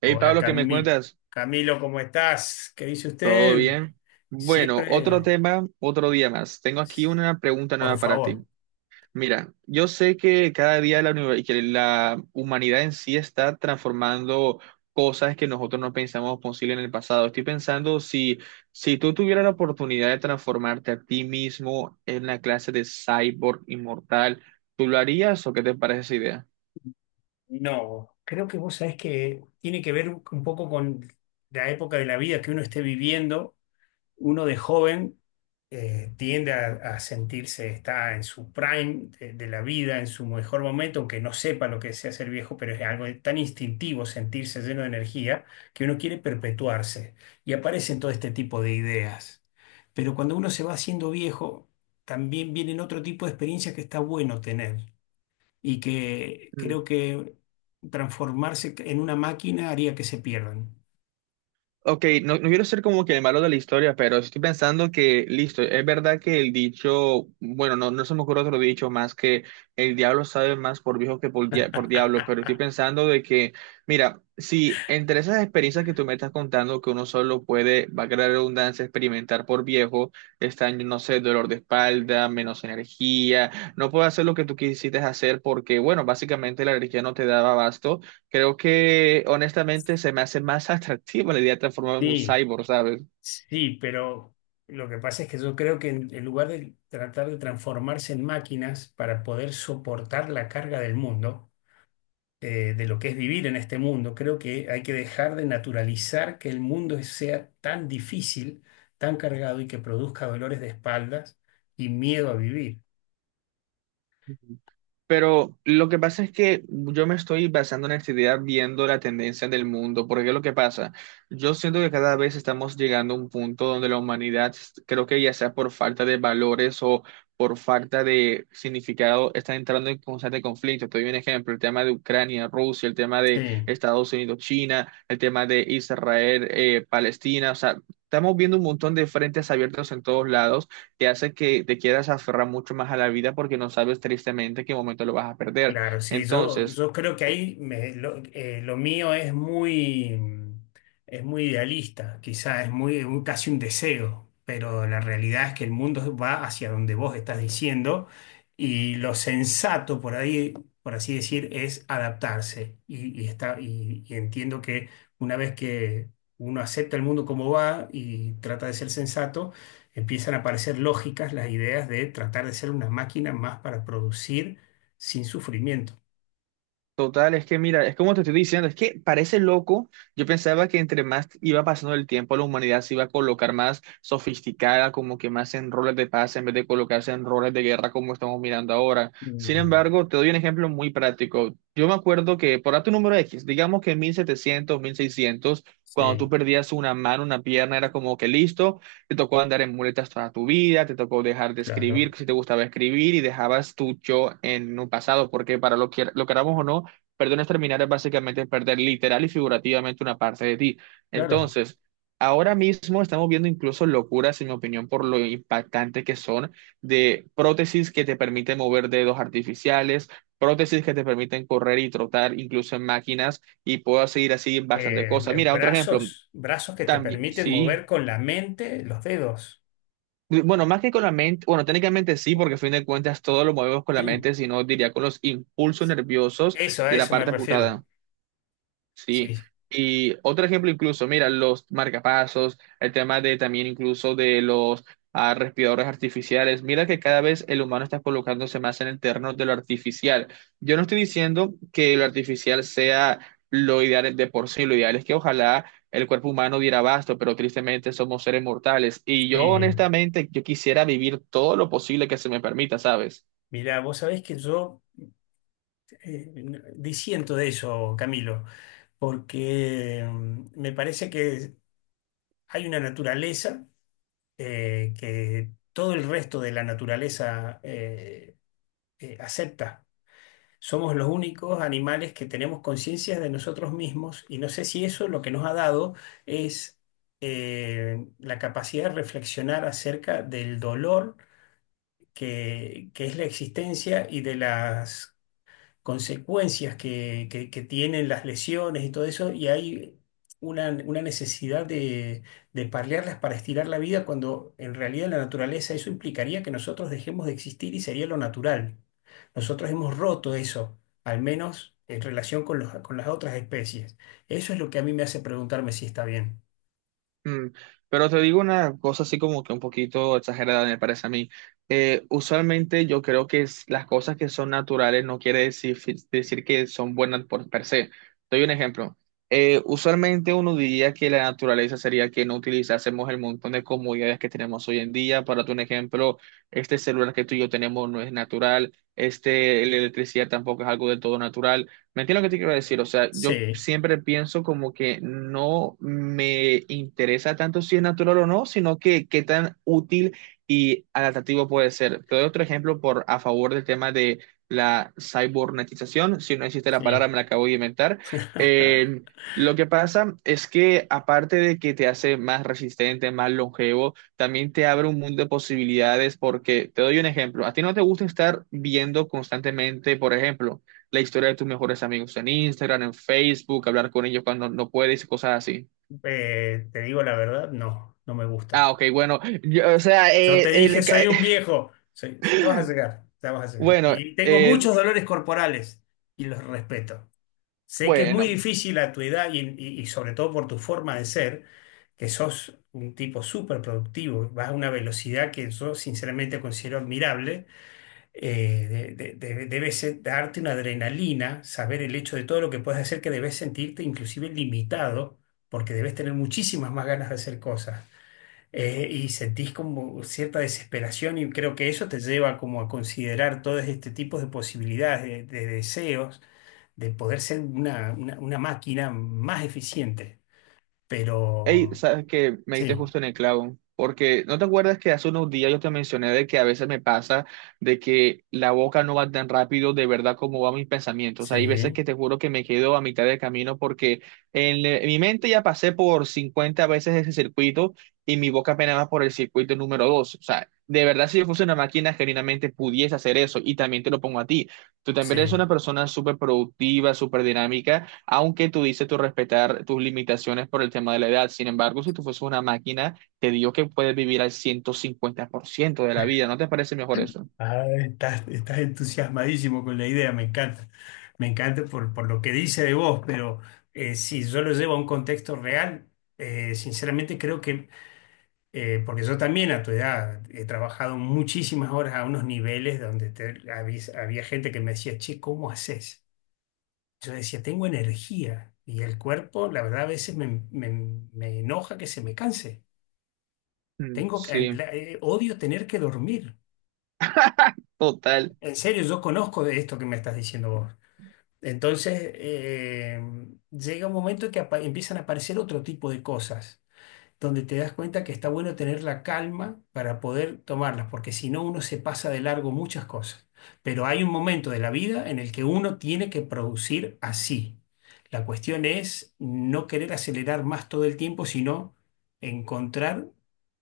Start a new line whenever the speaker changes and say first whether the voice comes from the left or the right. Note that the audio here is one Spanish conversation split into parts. right: Hey
left: Hola
right: Pablo, ¿qué me
left: Camilo,
right: cuentas?
left: Camilo, ¿cómo estás? ¿Qué dice
right: ¿Todo
left: usted?
right: bien? Bueno, otro
left: Siempre,
right: tema, otro día más. Tengo aquí una pregunta
left: por
right: nueva para
left: favor.
right: ti. Mira, yo sé que cada día que la humanidad en sí está transformando cosas que nosotros no pensamos posible en el pasado. Estoy pensando si tú tuvieras la oportunidad de transformarte a ti mismo en una clase de cyborg inmortal, ¿tú lo harías o qué te parece esa idea?
left: No, creo que vos sabés que tiene que ver un poco con la época de la vida que uno esté viviendo. Uno de joven tiende a sentirse, está en su prime de la vida, en su mejor momento, aunque no sepa lo que sea ser viejo, pero es algo tan instintivo sentirse lleno de energía que uno quiere perpetuarse y aparecen todo este tipo de ideas. Pero cuando uno se va haciendo viejo, también vienen otro tipo de experiencias que está bueno tener y que creo que transformarse en una máquina haría que se pierdan.
right: Ok, no, no quiero ser como que el malo de la historia, pero estoy pensando que, listo, es verdad que el dicho, bueno, no, no se me ocurre otro dicho más que el diablo sabe más por viejo que por diablo, pero estoy pensando de que, mira, si entre esas experiencias que tú me estás contando, que uno solo puede, va a crear redundancia, experimentar por viejo, están, no sé, dolor de espalda, menos energía, no puedes hacer lo que tú quisiste hacer porque, bueno, básicamente la energía no te daba abasto. Creo que honestamente se me hace más atractiva la idea de transformarme en un
left: Sí.
right: cyborg, ¿sabes?
left: Sí, pero lo que pasa es que yo creo que en lugar de tratar de transformarse en máquinas para poder soportar la carga del mundo, de lo que es vivir en este mundo, creo que hay que dejar de naturalizar que sea tan difícil, tan cargado y que produzca dolores de espaldas y miedo a vivir.
right: Pero lo que pasa es que yo me estoy basando en esta idea viendo la tendencia del mundo, porque es lo que pasa. Yo siento que cada vez estamos llegando a un punto donde la humanidad, creo que ya sea por falta de valores o por falta de significado, está entrando en constante conflicto. Te doy un ejemplo, el tema de Ucrania, Rusia, el tema de
left: Sí.
right: Estados Unidos, China, el tema de Israel, Palestina, o sea, estamos viendo un montón de frentes abiertos en todos lados te hace que te quieras aferrar mucho más a la vida porque no sabes tristemente qué momento lo vas a perder.
left: Claro, sí, yo,
right: Entonces,
left: yo creo que lo mío es muy, es muy idealista, quizás es muy, casi un deseo, pero la realidad es que el mundo va hacia donde vos estás diciendo y lo sensato por ahí, por así decir, es adaptarse. Y está, y entiendo que una vez que uno acepta el mundo como va y trata de ser sensato, empiezan a aparecer lógicas las ideas de tratar de ser una máquina más para producir sin sufrimiento.
right: total, es que mira, es como te estoy diciendo, es que parece loco. Yo pensaba que entre más iba pasando el tiempo, la humanidad se iba a colocar más sofisticada, como que más en roles de paz, en vez de colocarse en roles de guerra como estamos mirando ahora. Sin
left: Mm,
right: embargo, te doy un ejemplo muy práctico. Yo me acuerdo que, por darte un número X, digamos que en 1700 1600 cuando tú
left: sí,
right: perdías una mano, una pierna, era como que listo, te tocó andar en muletas toda tu vida, te tocó dejar de escribir,
left: claro,
right: si te gustaba escribir, y dejabas tu yo en un pasado, porque para lo que lo queramos o no, perdones terminar es básicamente perder literal y figurativamente una parte de ti.
left: claro.
right: Entonces, ahora mismo estamos viendo incluso locuras, en mi opinión, por lo impactante que son de prótesis que te permiten mover dedos artificiales, prótesis que te permiten correr y trotar incluso en máquinas y puedo seguir así bastante
left: Eh,
right: cosas.
left: eh,
right: Mira, otro ejemplo,
left: brazos, brazos que te
right: también,
left: permiten
right: sí.
left: mover con la mente los dedos.
right: Bueno, más que con la mente, bueno, técnicamente sí, porque a fin de cuentas todo lo movemos con la
left: Sí,
right: mente, sino diría con los impulsos nerviosos
left: eso, a
right: de la
left: eso me
right: parte
left: refiero.
right: amputada. Sí,
left: Sí,
right: y otro ejemplo incluso, mira, los marcapasos, el tema de también incluso de los respiradores artificiales, mira que cada vez el humano está colocándose más en el terreno de lo artificial. Yo no estoy diciendo que lo artificial sea lo ideal de por sí, lo ideal es que ojalá el cuerpo humano diera abasto, pero tristemente somos seres mortales y yo
left: sí.
right: honestamente, yo quisiera vivir todo lo posible que se me permita, ¿sabes?
left: Mirá, vos sabés que yo, disiento de eso, Camilo, porque me parece que hay una naturaleza que todo el resto de la naturaleza acepta. Somos los únicos animales que tenemos conciencia de nosotros mismos y no sé si eso lo que nos ha dado es la capacidad de reflexionar acerca del dolor que es la existencia y de las consecuencias que tienen las lesiones y todo eso, y hay una necesidad de paliarlas para estirar la vida cuando en realidad en la naturaleza eso implicaría que nosotros dejemos de existir y sería lo natural. Nosotros hemos roto eso, al menos en relación con con las otras especies. Eso es lo que a mí me hace preguntarme si está bien.
right: Mm. Pero te digo una cosa así como que un poquito exagerada, me parece a mí. Usualmente yo creo que las cosas que son naturales no quiere decir, decir que son buenas por per se. Doy un ejemplo. Usualmente uno diría que la naturaleza sería que no utilizásemos el montón de comodidades que tenemos hoy en día. Para tu ejemplo, este celular que tú y yo tenemos no es natural, este, la electricidad tampoco es algo del todo natural. ¿Me entiendes lo que te quiero decir? O sea, yo
left: Sí,
right: siempre pienso como que no me interesa tanto si es natural o no, sino que qué tan útil y adaptativo puede ser. Te doy otro ejemplo por a favor del tema de la cibernetización. Si no existe la palabra,
left: sí.
right: me la acabo de inventar. Eh, lo que pasa es que aparte de que te hace más resistente, más longevo, también te abre un mundo de posibilidades porque te doy un ejemplo. A ti no te gusta estar viendo constantemente, por ejemplo la historia de tus mejores amigos en Instagram, en Facebook, hablar con ellos cuando no puedes cosas así.
left: Te digo la verdad, no, no me
right: Ah,
left: gusta.
right: ok, bueno, o sea,
left: Yo te dije, soy un viejo. Ya vas a llegar, ya vas a llegar.
right: bueno,
left: Y tengo muchos
right: eh,
left: dolores corporales y los respeto. Sé que es muy
right: bueno,
left: difícil a tu edad y sobre todo por tu forma de ser, que sos un tipo súper productivo, vas a una velocidad que yo sinceramente considero admirable. Eh, Debe darte una adrenalina, saber el hecho de todo lo que puedes hacer, que debes sentirte inclusive limitado, porque debes tener muchísimas más ganas de hacer cosas. Y sentís como cierta desesperación y creo que eso te lleva como a considerar todo este tipo de posibilidades, de deseos, de poder ser una máquina más eficiente.
right: hey,
left: Pero
right: sabes que me diste
left: sí,
right: justo en el clavo, porque ¿no te acuerdas que hace unos días yo te mencioné de que a veces me pasa de que la boca no va tan rápido de verdad como van mis pensamientos? Hay veces
left: sí,
right: que te juro que me quedo a mitad de camino porque en mi mente ya pasé por 50 veces ese circuito y mi boca apenas va por el circuito número 2. O sea, de verdad si yo fuese una máquina genuinamente pudiese hacer eso y también te lo pongo a ti. Tú también eres una
left: sí.
right: persona súper productiva, súper dinámica aunque tuviste tu respetar tus limitaciones por el tema de la edad. Sin embargo, si tú fueses una máquina, te digo que puedes vivir al 150% de la vida. ¿No te parece mejor eso?
left: Ah, estás, estás entusiasmadísimo con la idea, me encanta. Me encanta por lo que dice de vos, pero si yo lo llevo a un contexto real, sinceramente creo que... porque yo también a tu edad he trabajado muchísimas horas a unos niveles donde había, había gente que me decía, che, ¿cómo haces? Yo decía, tengo energía y el cuerpo, la verdad, a veces me enoja que se me canse.
right: Mm.
left: Tengo,
right: Sí,
left: odio tener que dormir.
right: total.
left: En serio, yo conozco de esto que me estás diciendo vos. Entonces, llega un momento que empiezan a aparecer otro tipo de cosas donde te das cuenta que está bueno tener la calma para poder tomarlas, porque si no uno se pasa de largo muchas cosas. Pero hay un momento de la vida en el que uno tiene que producir así. La cuestión es no querer acelerar más todo el tiempo, sino encontrar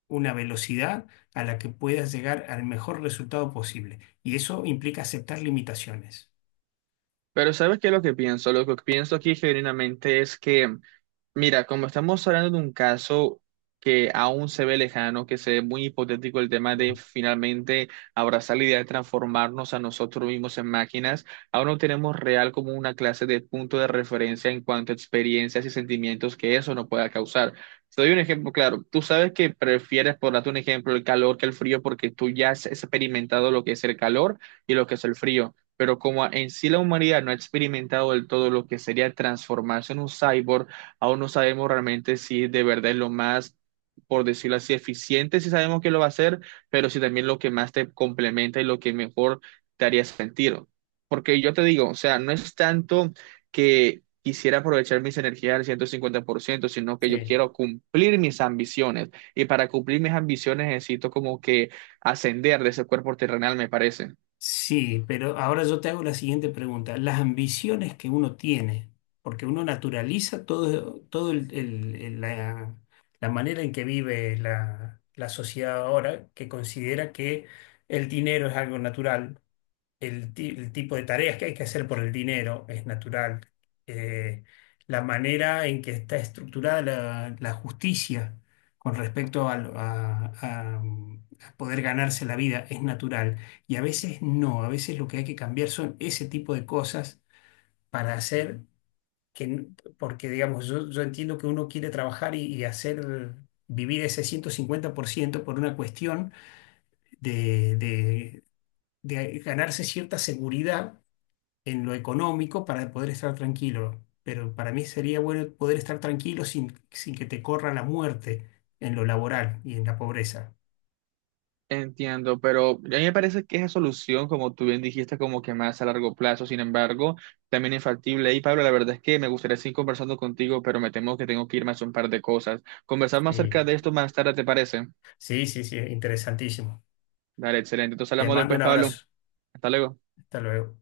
left: una velocidad a la que puedas llegar al mejor resultado posible. Y eso implica aceptar limitaciones.
right: Pero ¿sabes qué es lo que pienso? Lo que pienso aquí genuinamente es que, mira, como estamos hablando de un caso que aún se ve lejano, que se ve muy hipotético el tema de
left: Sí,
right: finalmente abrazar la idea de transformarnos a nosotros mismos en máquinas, aún no tenemos real como una clase de punto de referencia en cuanto a experiencias y sentimientos que eso nos pueda causar. Te doy un ejemplo claro. Tú sabes que prefieres, por darte un ejemplo, el calor que el frío porque tú ya has experimentado lo que es el calor y lo que es el frío pero como en sí la humanidad no ha experimentado del todo lo que sería transformarse en un cyborg, aún no sabemos realmente si de verdad es lo más, por decirlo así, eficiente, si sabemos que lo va a hacer, pero si también lo que más te complementa y lo que mejor te haría sentir. Porque yo te digo, o sea, no es tanto que quisiera aprovechar mis energías al 150% sino que yo
left: sí.
right: quiero cumplir mis ambiciones. Y para cumplir mis ambiciones necesito como que ascender de ese cuerpo terrenal, me parece.
left: Sí, pero ahora yo te hago la siguiente pregunta. Las ambiciones que uno tiene, porque uno naturaliza todo, la manera en que vive la, la sociedad ahora, que considera que el dinero es algo natural, el tipo de tareas que hay que hacer por el dinero es natural. Eh, la manera en que está estructurada la, la justicia con respecto a poder ganarse la vida es natural. Y a veces no, a veces lo que hay que cambiar son ese tipo de cosas para hacer que, n- porque digamos, yo entiendo que uno quiere trabajar y hacer... vivir ese 150% por ciento por una cuestión de, de de ganarse cierta seguridad en lo económico para poder estar tranquilo. Pero para mí sería bueno poder estar tranquilo sin, sin que te corra la muerte en lo laboral y en la pobreza.
right: Entiendo, pero a mí me parece que esa solución, como tú bien dijiste, como que más a largo plazo, sin embargo, también es. Y Pablo, la verdad es que me gustaría seguir conversando contigo, pero me temo que tengo que irme a hacer un par de cosas. Conversar más acerca
left: Sí,
right: de esto más tarde, ¿te parece?
left: sí, sí, sí, interesantísimo.
right: Dale, excelente. Entonces
left: Te
right: hablamos
left: mando
right: después,
left: un
right: Pablo.
left: abrazo.
right: Hasta luego.
left: Hasta luego.